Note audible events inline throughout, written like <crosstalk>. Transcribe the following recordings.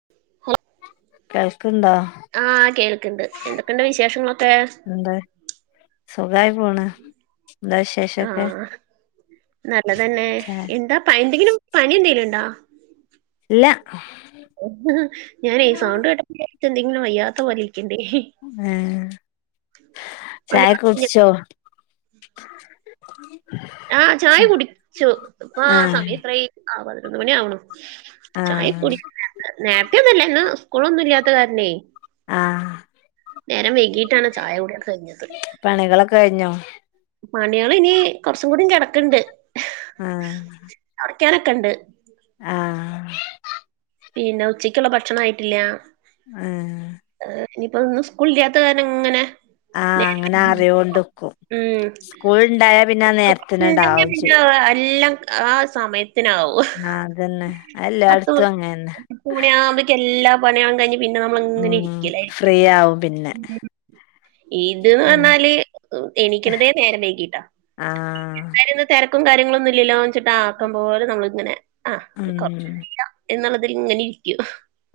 <unintelligible> <unintelligible> കേൾക്ക്ണ്ടോ ആഹ് കേൾക്കണ്ട് എന്തൊക്കെണ്ട് വിശേഷങ്ങളൊക്കെ സുഖായിപോണ് ന്താ വിശേഷൊക്കെ ആഹ് നല്ലതന്നെ ചാ എന്താ എന്തെങ്കിലും പണിന്തെലും ഉണ്ടോ ഇല്ല ഞാനീ സൗണ്ട് കേട്ടപ്പ വിചാരിച്ച് എന്തെങ്കിലും വയ്യാത്ത പോലിരിക്കണ്ണ്ട് ഏഹ് ചായ കുട്ച്ചോ ആ ചായ കുടിച്ചു ഇപ്പൊ ആഹ് ആസമയം എത്രായി ആ പതിനൊന്ന് മണി ആവണു ചായ ആഹ് <unintelligible> നേരത്തെ ഒന്നല്ലേ ഇന്ന് സ്കൂളൊന്നും ഇല്ലാത്ത കാരണെ ആഹ് നേരം വൈകിട്ടാണ് ചായ കുടിക്കെ കഴിഞ്ഞത് പണികളൊക്കെ കഴിഞ്ഞോ പണ്യാളിനി കൊറച്ചും കൂടി കിടക്കണ്ട് ആഹ് തൊടക്കാനൊക്കെണ്ട് ആഹ് പിന്നെ ഉച്ചയ്ക്കുള്ള ഭക്ഷണം ആയിട്ടില്ല ആഹ് നിയിപ്പൊ ഇന്നു സ്കൂളില്ലാത്ത കാരണം ഇങ്ങനെ ആഹ് നേ- അങ്ങനെ ആറിയോണ്ട്ക്കും ഉം സ്കൂൾ ഇണ്ടായാ പിന്നെ നേരത്തിനണ്ടാവും ചെയ്യും അ അല്ലാം ആ സമയത്തിനാവും ആഹ് അതെന്നെ എല്ലാടത്തും അങ്ങന്നെ എട്ട് മണ്യാമ്പേക്ക് എല്ലാ പണികളും കഴിഞ്ഞ് പിന്നെ നമ്മളിങ്ങനെ ഉം ഇരിക്കലായിരിക്കും ഫ്രീ ആവും പിന്നെ ഉം ഇത്ന്ന്നഞ്ഞാല് എണിക്കണതേ നേരം വൈകിട്ടാ ആഹ് <unintelligible> തിരക്കും കാര്യങ്ങളൊന്നും ഇല്ലല്ലോച്ചിട്ട് ആക്കംപോലെ നമ്മളിങ്ങനെ ആ <unintelligible> ഉം എന്നുള്ളത് ഇങ്ങനെ ഇരിക്കും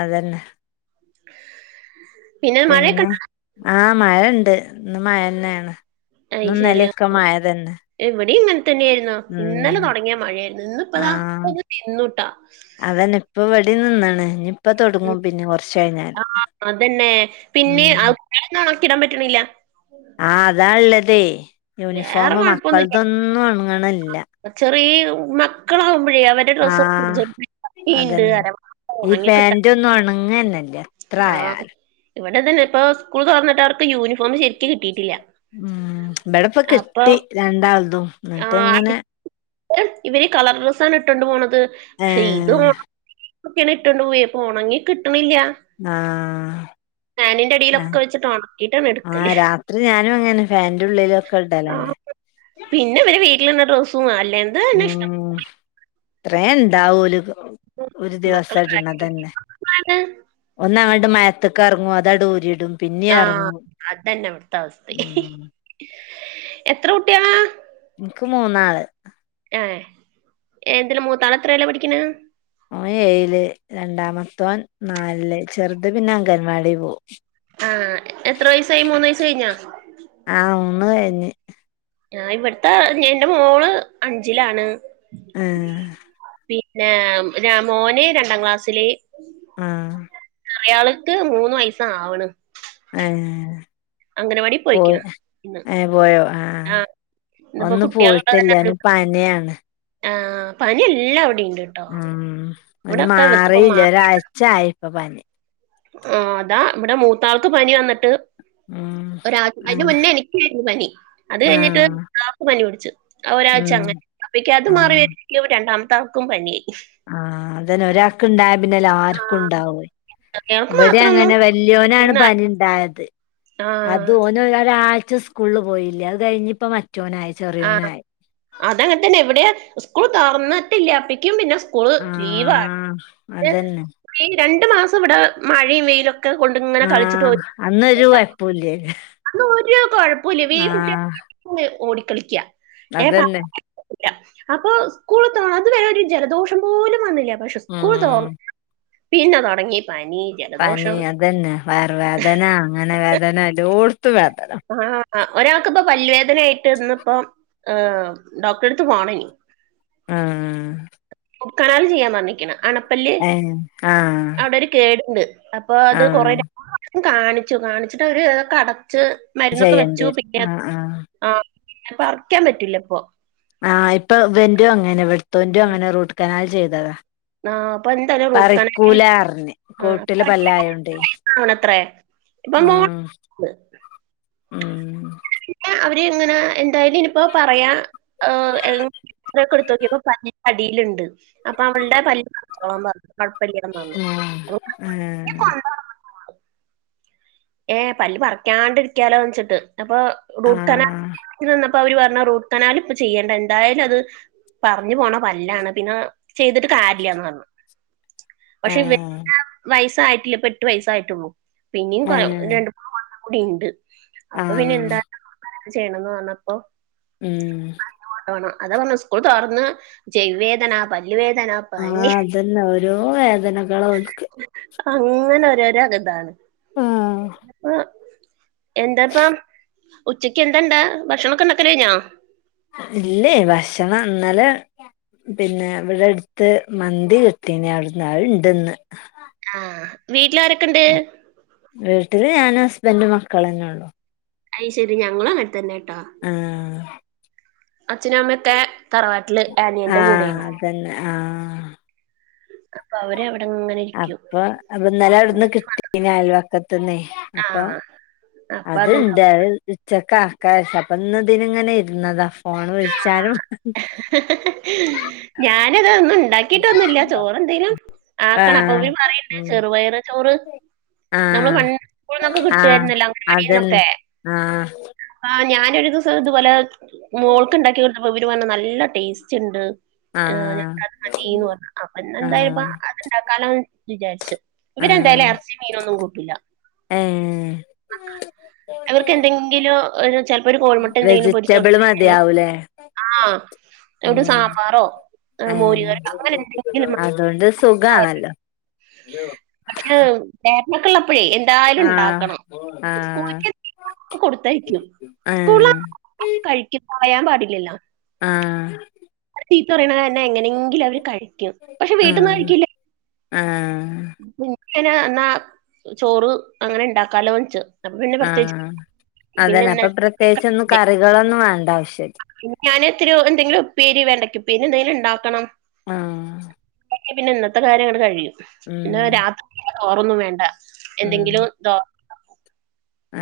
അതന്നെ <inaudible> പിന്നെ ആഹ് മഴണ്ട് ഇന്ന് മഴന്നെയാണ് അത് ശരിയാ ഇവിടെ ഇങ്ങനെ തന്നെയായിന്നു ഉം ഇന്നലെ തൊടങ്ങിയ മഴയായിരുന്നു ഇന്നിപ്പതാ ആഹ് ഇപ്പൊന്ന് നിന്നുട്ടാ അതന്നെ ഇപ്പവടിം നിന്ന്ണ് മ് ആഹ് അതന്നെ പിന്നെ ഉം തുണിയൊന്നും ഒണക്കൻ ഇടാൻ പറ്റണില്ല ആഹ് അതാ ള്ളതെ വേറെ യൂണിഫോം മക്കളതൊന്നും ഒണങ്ങണില്ല ചെറീ മക്കളാകുമ്പോഴേ അവർ ഡ്രസ്സ് ആഹ് <unintelligible> ഒണങ്ങി കിട്ടാ ന്നൊണങ്ങന്നല്ല ആഹ് ഇവിടതന്നെ ഇപ്പോ സ്കൂൾ തുറന്നിട്ട് അവർക്ക് യൂണിഫോമ് ശരിക്ക് കിട്ടിയിട്ടില്ല മ് ബടപ്പൊ അപ്പൊ കിട്ടി രണ്ടാളതും ആ ന്നിട്ട്ങ്ങനെ അടുത്ത് ഇവര് കളർ ഡ്രസ്സാണ് ഇട്ടൊണ്ട് പോണത് ക്ഷെ ഇതു- ഏഹ് ഒക്കെയാണ് ഇട്ടോണ്ട് പോയെ ഇപോണങ്ങി കിട്ടണില്ല ആഹ് ഫാനിന്റെ അഹ് അടിയിലൊക്കെ വെച്ചിട്ട് ഉണക്കിയിട്ടാണ് എടുക്കല് ആഹ് രാത്രി ഞാനും അങ്ങനെന്നെ ഫാൻന്റെ ഉള്ളിലും ഒക്കെ ആ ഇടലാണ് പിന്നെ ഇവര് വീട്ടിലിട്ന്ന ഡ്രസും അല്ലേന്ന് മ് ത്രേ ണ്ടാവോല് ഒരു ദിവസം മക്കളെ കാര്യമാണ് ഇടണതന്നെ ഒന്ന അങ്ങട്ട് മയത്തക്കെറങ്ങും അതാങ്ടൂരിടും ആഹ് അതന്നെ ഇവിടുത്തെ അവസ്ഥി ഉം എത്ര കുട്ടിയാളാ ഇനിക്ക് മൂന്നാള് ഏഹ് എന്ത്‌ല് മൂതാൾ എത്രേലാ പഠിക്കണെ ഓൻ ഏയില് രണ്ടാമത്തോൻ നാല്ൽ ചെറുത് പിന്നെ അംഗൻവാടി പോവും ആഹ് എത്ര വയസായി മൂന്ന് വയസ് കഴിഞ്ഞ ആഹ് മൂന്ന് കഴിഞ്ഞ് ആ് ഇവിടുത്തെ എന്റെ മോള് അഞ്ചിലാണ് മ് പിന്നെ മോന് രണ്ടാം ക്ലാസ്സില് ആഹ് ചെറിയാൾക്ക് മൂന്ന് വയസാവ്ണ് ഏഹ് പോയ് പോയിക്കണ് ഇന്ന് ഏ പോയോ ആഹ് ഇന്നിപ്പോ ഒന്ന് കുട്ടികളുള്ളത് പോയിട്ടില്ല തന്നെ അന് ഒരു പനിയാണ് ആഹ് പനി എല്ലാവിടിംണ്ട് ഉം പനി മാറിയില്ല മാ ഒരാഴ്ച്ചായി ഇപ്പോ പനി ആഹ് അതാ ഇവിടെ മൂത്താൾക്ക് പനി വന്നിട്ട് ഉം ഒരാ അതിന്റെ ആഹ് മുന്നേ എനിക്കായിരുന്നു പനി അത് കഴിഞ്ഞിട്ട് ആഹ് മുത്ത ആൾക്ക് പനി പിടിച്ചു ഒരാഴ്ച ഉം അങ്ങനെ അപ്പേക്ക് അത് മാറി ആഹ് വരുമ്പോയെക്കു രണ്ടാമത്തെ ആൾക്കും പനിയായി ആഹ് അതന്നെ ഒരാൾക്ക് ഇണ്ടായ പിന്നെല്ലർക്കും ഉണ്ടാവും ചെറിയാൾക്ക് ഇവിടെ മാത്രൊന്നും അങ്ങന്നെ വല്യോനാണ് ഒന്ന പനി ഇണ്ടായത് ആഹ് അത് ഓൻ ഒരാഴ്ച സ്കൂളിൽ പോയില്ല അത് കഴിഞ്ഞിപ്പോ മറ്റോനായി ആ ചെറിയോനായി അതങ്ങനെ തന്നെ ഇവിടെ സ്കൂൾ തുറന്നിട്ടില്ല അപ്പിക്കും പിന്നെ സ്കൂ സ്കൂള് ആ ലീവ് ആയി അതന്നെ ഈ രണ്ടു മാസം ഇവിടെ മഴയും വെയിലൊക്കെ കൊ ഇക്ക കൊണ്ട് ഇങ്ങനെ ആ കളിച്ചിട്ട് അന്നൊരു കുഴപ്പൂല്ലേന് <unintelligible> അന്ന് ഒരു കൊഴപ്പില്ല ഈ ആ കുട്ടിക ഓടിക്കളിക്ക ഏ പറ അതന്നെ പോകുലാ അപ്പൊ സ്കൂൾ തുറ അതു വരെ ഒരു ജലദോഷം പോലും വന്നില്ല പക്ഷെ സ്കൂൾ ഉം തുറ പിന്നെ തുടങ്ങി പനി പനി ജലദോഷം അതന്നെ വയർ വേദന അങ്ങനെ വേദന ഏലോട്‌ത്ത്‌വേദന ആഹ് അഹ് ഒരാൾക്ക് ഇപ്പോ പല്ല് വേദനയായിട്ട് ഇന്ന് പോ ഏഹ് ഡോക്ടറെടുത്ത് പോണം ഇനി ആഹ് റൂട്ട്കനാൽ ചെയ്യാൻ പറഞ്ഞ്ക്ണ് അണപല്ല് ഏ ആ അവിടെ ഒരു കേടുണ്ട് അപ്പൊ ആ അത് കൊറെ കാണിച്ചു കാണിച്ചിട്ട് അവര്തൊക്കെ അടച്ച് മരുന്നൊക്കെ ചെയ്യേണ്ടി വെച്ചു വരും പിന്നെ ആ ആ ആപ്പോ പർക്കാൻ പറ്റില്ല ഇപ്പോ ആഹ് ഇപ്പൊ ഇവന്റൊ അങ്ങനെ ഇവിടത്തോന്റോ അങ്ങനെ റൂട്ട് കനാൽ ചെയ്തതാ ആഹ് അപ്പൊ എന്താലും റൂട്ട്കനാലും പറിക്കൂലാ പറഞ്ഞ് കോട്ടില് പല്ലായോണ്ടേ ആണത്രേ ഇപ്പൊ മോൾ ഉം ഉം പിന്നെ അവര് ഇങ്ങനെ എന്തായാലും ഇനിപ്പോ പറയാ ഏഹ് എക്സറ എടുത്ത്നോക്കിയപ്പോ പല്ലിന്റെ അടിയിലുണ്ട് അപ്പൊ അവളുടെ പല്ല് പറിചോളാൻ പറഞ്ഞു കുഴപ്പല്ലന്ന് പറഞ്ഞു ഉം ഉം ആഹ് അപ്പോ കൊണ്ടോ ഏഹ് പല്ല്പറിക്കാണ്ടിരിക്കാലോ ച്ചിട്ട് അപ്പൊ റൂട്ട് കനാൽ ആഹ് നിന്നപ്പോ ഇപ്പൊ അവര് പറഞ് റൂട്ട് കനാൽ ഇപ്പ ചെയ്യേണ്ട എന്തായാലും അത് പറഞ്ഞു പോണ പല്ലാണ് പിന്നെ ചെയ്തിട്ട് കാര്ല്ല്യാന്ന് പറഞ്ഞു പക്ഷെ ഇവൻവയസ്സായിട്ടില്ലേ എട്ടു വയസ്സായിട്ടുള്ളൂ പിന്നും കൊ ഏഹ് ടിണ്ട് അപ്പൊ പിന്നെ എന്താ ആഹ് ചെയ്യണംന്ന് പറഞ്ഞപ്പോ ഉം അയ്ന് കൊണ്ടോണം അതാ പറഞ്ഞ സ്കൂൾ തുറന്ന ചൈവിവേദന പല്ലുവേദന ആഹ് പനി അതന്നെ ഓരോ വേദനകള ഓല്ക്ക് അങ്ങനെ ഒരോരോര്താണ് ആഹ് ഇഞ്പ്പോ എന്താപ്പോ ഉച്ചക്ക് എന്താണ്ടാ ഭക്ഷണൊക്കെ ഉണ്ടാകൽ കഴിഞ്ഞോ ഇല്ലേ ഭക്ഷണം ഇന്നലെ പിന്നെ ഇവിടെ അടുത്ത് മന്തി കിട്ടീന്ന് അവിടെന്ന് അഹ് ഇണ്ട്ന്ന് ആഹ് വീട്ടില് ആരൊക്കെണ്ട് വീട്ടില് ഞാനും ഹസ്ബന്റും മക്കള്ന്നെ ഉള്ളു അഐ ശരി ഞങ്ങളു അങ്ങൻതന്നെട്ടോ ആഹ് അച്ഛനും അമ്മയുംഒക്കെ തറവാട്ടില് ആനിയന്റെ ആഹ് കൂടെന്നു അതന്നെ ആഹ് അപ്പൊ അവര് അവിടെങ്ങനെ അപ്പൊ അവ്ട് ഇന്നലെ അവിടുന്ന് കിട്ടീക്ന് അയൽവാക്കത്തിന്നെ അപ്പൊ ആഹ് അപ്പൊ അത്ണ്ട് അതുണ്ടാവും ഉച്ചക് ആക്കാ വിചാരിച്ച് ഇന്ന് ഇതിന്ഇങ്ങനെ ഇരുന്നതാ ഫോൺവിളിച്ചാനും ഞാനതൊന്നും ഉണ്ടാക്കിട്ടൊന്നില്ല ചോറ് എന്തേലും ആക്കണം ആഹ് അപ്പൊല് പറിയിണ്ട് ഉം ചെറുപയർ ചോറ് നമ്മള് ആഹ് പണ്ട് സ്കുൾന്നൊക്കെ ആഹ് കിട്ടായിരുന്നല്ലോ അതന്നെ അംഗനവാടിന്നൊക്കെ ആഹ് ആഹ് ഞാനൊരു ദിവസം ഇതുപോലെ മോൾക്ക് ഉണ്ടാക്കി കൊടുത്തപ്പോ വി ട്ട് വന്ന് നല്ല ടേസ്റ്റ് ണ്ട് ആഹ് ഞ അത് മതിന്ന് പറഞ്ഞു അപ്പെന്തായ്പ ആഹ് അത് ഇണ്ടാക്കാലോന്ന് വിചാരിച്ചു ഇവര് എന്തായാലും ആഹ് ഇറച്ചി മീനൊന്നും കൂട്ടുല്ല ഏഹ് അവർക്ക് എന്തെങ്കിലും ഒരു ചിലപ്പോ ഒരു കോഴിമുട്ട എന്തെലും പൊരിച്ചു കൊടു മതിയാവുലെ ആഹ് ഒരു ഉം സാമ്പാറോ ഏഹ് മോര് ആഹ് കറിയോ അങ്ങനെ എന്തെങ്കിലും മതി. അതുകൊണ്ട് സുഖാണല്ലോ ല്ല്യോ ഏഹ് ഏട്ട്നൊക്കെള്ളപ്പഴേ ന്തായാലും ആഹ് ണ്ടാക്കണം ആഹ് <unintelligible> കൊടുത്തയ്ച്ണ് സ്കൂള ഏഹ് കഴിക്കും കളയാൻ പാടില്ലല്ലോ ആഹ് <unintelligible> തന്നെ എങ്ങനെയെങ്കിലും അവര് കഴി ആഹ് ആഹ് <unintelligible> എന്നാ ചോറ് അങ്ങനെ ഇണ്ടാക്കാലോന്ന് വെച്ച് അപ്പൊ പിന്നെ പ്രത്യേകിച്ച് ആഹ് പിന്നെ അതന്നെ അപ്പൊ ഇന്നത്തെ പ്രത്യേകിച്ച് ഒന്നും കറികളൊന്നും വേണ്ട ആവശ്യല്ല പിന്നെ ഞാന് ഇത്തിരി എന്തെങ്കിലും ഉപ്പേരി വേണ്ടക്ക ഉപ്പേരി എന്തെങ്കിലും ഉണ്ടാക്കണം ആഹ് പിന്നെ ഇന്നത്തെ കാര്യങ്ങട് കഴിയും പിന്നെ ഉം രാത്രി വെറൊന്നും വേണ്ട ഉം എന്തെങ്കിലു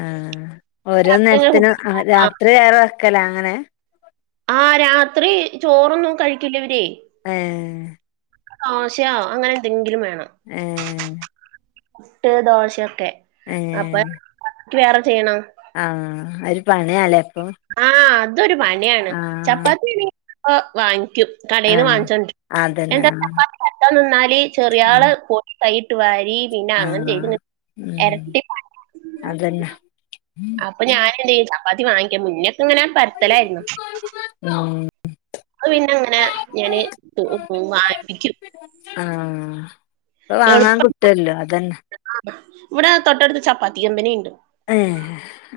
ആഹ് ഓരോ രാത്രി അങ്ങനെ നേരത്തിനും കുട്ടികൾക്ക് രാത്രി ഏറെ വെക്കല അങ്ങനെ ആഹ് രാത്രി ചോറൊന്നും കഴിക്കില്ല ഇവര് ഏഹ് ദോശയാ അങ്ങനെ എന്തെങ്കിലും വേണം ഏഹ് മുട്ട് ദോശയൊക്കെ ഏഹ് പ്പൊ <unintelligible> ക്ക് വേറെ ചെയ്യണം ആഹ് ഒരു പണിയല്ലേ അപ്പൊ ആഹ് അതൊരു പണിയാണ് ആഹ് ചപ്പാത്തി <inaudible> വാങ്ങിക്കും കടയിന്ന് ആഹ് വാങ്ങിച്ചോണ്ട് അതന്നെ എന്താ ആഹ് ചപ്പാത്തി പരത്താൻ നിന്നാല് ചെറിയ ആള് ആഹ് കൈയിട്ട് വാരി പിന്നെ അങ്ങനെ ചെയ്ത് ആഹ് ഉം എരട്ടി പണി അതന്നെ അപ്പൊ ഞാൻ എന്ത്യ്യും ചപ്പാത്തി വാങ്ങിക്കും മുനൊക്കെ ഇങ്ങനെ പരത്തലായിരുന്നു <inaudible> ഞങ്ങൾ പിന്നെ അങ്ങനെ ഞാന് വാങ്ങിപിക്കും ആഹ് ഇപ്പൊ വാങ്ങാൻ കുട്ട്വല്ലോ അതന്നെ ആഹ് ഇവിടെ തൊട്ടടുത്ത് ചപ്പാത്തി കമ്പനിയിണ്ട് ഏഹ്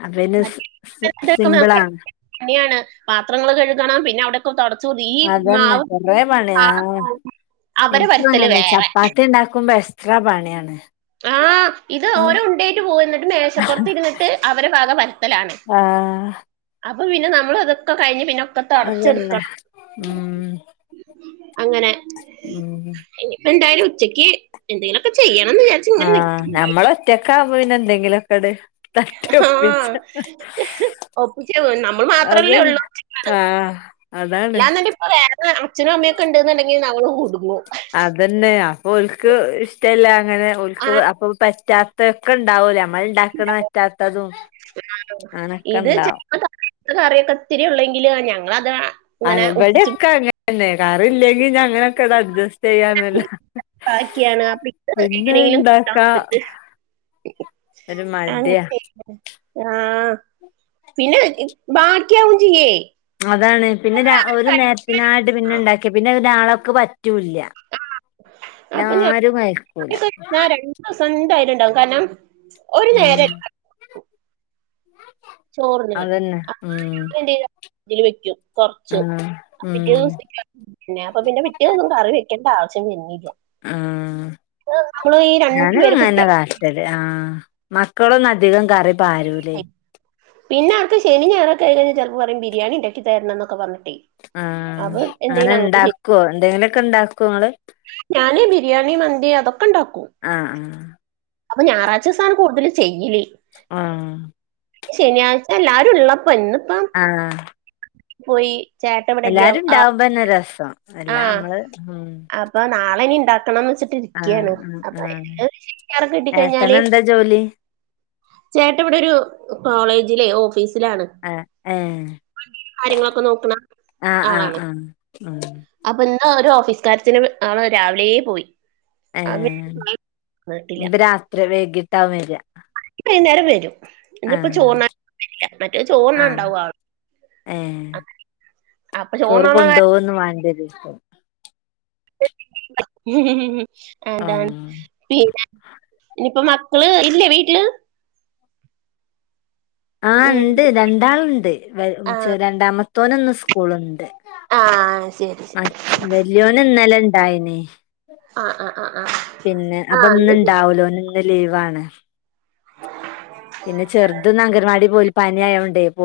അത് പിന്നെ സ് സ് സിമ്പിളാണ് <unintelligible> പാത്രങ്ങള് കഴുകണം പിന്നെ അവിടെ തുടച്ച് ഈ അതന്നെ മാവ് <inaudible> എനക്ക് വരുത്തല് അങ്ങനെ വേറെ ചപ്പാത്തി ഉണ്ടാക്കുമ്പോ എക്സ്ട്രാ പണിയാണ് ആഹ് ഇത് ഓരോ ഉണ്ടയിട്ട് പോവുന്നിട്ട് മേശപ്പുറത്ത് ഇരുന്നിട്ട് അവരെ വക പരത്തലാണ് ആഹ് അപ്പൊ പിന്നെ നമ്മൾ അതൊക്കെ കഴിഞ്ഞ് പിന്നെ ഒക്കെ അതന്നെ തൊടെച്ചെടുക്കണം ഉം അങ്ങനെ ഉം ഇനിപ്പ എന്തായാലും ഉച്ചക്ക് എന്തെലുക്കെ ചെയ്യണം ന്ന് ആഹ് ഞമ്മള് ഒറ്റക്കാവുമ്പോ പിന്നെ എന്തെങ്കിലുക്കെങ്ങട് തട്ടി ആ ഒപ്പിച്ച ഒപ്പിച്ച് നമ്മൾ അത് മാത്രമല്ലേ ആഹ് അതാണ് ല്ലാ ഇപ്പ വേറെ അച്ഛനും അമ്മയൊക്കെ ഉണ്ടുണ്ടെങ്കിൽ നമ്മള് കുടുങ്ങും അതന്നെ അപ്പൊ ഒൽക്ക് ഇഷ്ടല്ല അങ്ങനെ ആ ഒക്ക് അപ്പൊ പറ്റാത്തൊക്കെ ഉണ്ടാവൂലേ നമ്മൾ ഇണ്ടാക്കണ പറ്റാത്തതും അനൊക്കെ ഇത് ഇണ്ടാവും ചിലപ്പോ കറിയൊക്കെ ഒത്തിരിയള്ളെങ്കില് ഞങ്ങളത് ഇങ്ങനെ അവിടെക്കെ ഒപ്പിച്ച് അങ്ങനന്നെ കറില്ലെങ്കി ഞ അങ്ങനെയൊക്കെ അഡജസ്റ്റ് ചെയ്യാനല്ല ബാക്കിയാണ്. അപ്പൊ ഇത് പിന്നെ എങ്ങനെയെങ്കിലും കൂട്ടാൻ ഉണ്ടാക്കാ നോക്കിട്ട് ഒരു മടിയ ആഹ് പിന്നെ ബാടിക്കാവും ചെയ്യേ അതാണ് പിന്നെ ഒരു നേരത്തിനായിട്ട് പിന്നെ ണ്ടാക്കിയ പിന്നെ നാളൊക്കെ പറ്റൂല്ല ന്നെ ആരും കഴിക്കൂല സ്വന്തായിട്ടുണ്ടാവും കാരണം ഒരു മ് നേരല്ല ചോറിന് അതന്നെ ഉം <unintelligible> ത്തില് വെക്കും കൊർച്ച്. ആഹ് പിറ്റേ ഉം ദിവസ്‌ത്ത്ക്ക് പിന്നെ അപ്പൊ പിന്നെ പിറ്റേന്നൊന്നും കറി വെക്കേണ്ട ആ വശ്യം വര്നില്ല. ആഹ് നമ്മള് ഈ രണ്ടു പേരെ കുട്ടിയെ തലേ ആഹ് മക്കളൊന്നും അധികം കറി പാരൂലേ. പിന്നെ അവർക്ക് ശനിം ഞായറൊക്കെ ആയിക്കഴിഞ്ഞാ ചെലപ്പം പറയും ബിരിയാണി ഉണ്ടാക്കി തരണം ന്നൊക്കെ പറഞ്ഞിട്ടെ ആഹ് അങ്ങനെ ഇണ്ടാക്കുവോ? എന്തെങ്കിലു ഒക്കെ ഉണ്ടാക്കോ ഇങ്ങള്? ഞാന് ബിരിയാണി, മന്തി അതൊക്കെ ഉണ്ടാക്കും. ആഹ് ആഹ് അപ്പൊ ഞായറാഴ്ച സാണ് കൂടുതല് ചെയ്യല്. ആഹ് ശനിയാഴ്ച എല്ലാരും ഉള്ളപ്പം ഇന്ന്പ്പം. ആഹ്. പോയി ചേട്ടൻ എല്ലാരും ഇണ്ടാവുമ്പന്നെ രസം. എല്ലാ ആഹ് നമ്മള് ഉം അപ്പ നാളെ ഇനി ഇണ്ടാക്കണംന്ന് വെച്ചി ട്ട് ആഹ് ക്ക്യാണ്. ആഹ് ആഹ് അപ്പയ്ന്ല്ലത് <unintelligible> കിട്ടിക്കഴിഞ്ഞാല് ഏട്ടനെന്താ ജോലി ചേട്ട ഇവിടെ ഒരു കോളേജിലെ ഓഫീസിലാണ്. ആഹ് ഏഹ് <unintelligible> കാര്യങ്ങളൊക്കെ നോക്ണ ആഹ് ആഹ് ആളാണെ. ആഹ് ഉം അപ്പൊ ഇന്ന് ഒരു ഓഫീസ് കാര്യത്തിന് ആള് രാവിലെ പോയി. <unintelligible> വന്നിട്ടില്ല <unintelligible> വൈകിട്ടാ വരാ വൈന്നേരം വരും ഇന്ന്പ്പ ആഹ് ചോർണ്ണാൻ എത്തീട്ടില്ല. മറ്റേ ചോറ്ണ്ണാൻ ആഹ് ഉണ്ടാവും ആള്. ഏഹ് അപ്പൊ ചോറ് ചോറിനുള്ള കാര്യം കൊണ്ടോവൊന്നും വാണ്ടര്യൂ ലേക്കാരം. ആതാണ് ആഹ് പിന്നെ ഇനിയിപ്പ മക്കള് ഇല്ലേ വീട്ടില്? ആഹ് ഉം. ഇണ്ട് രണ്ടാള്ണ്ട്. വൽ ആ രണ്ടാമത്തോന് ന്ന് സ്കൂളുണ്ട്. ആഹ് ശെ <unintelligible> വല്യോന് ഇന്നലെ ഇണ്ടായിനി. ആഹ് ആഹ് ആഹ് ആഹ് പിന്നെ അപ്പ ആഹ് ഇന്ന് ഇണ്ടാവുലോന് ന്ന് ഇന്ന് ലീവാണ് പിന്നെ ചെറ്ത് ഇന്ന് അങ്കൻവാടി പോയ്ല പനി ആയോണ്ടേ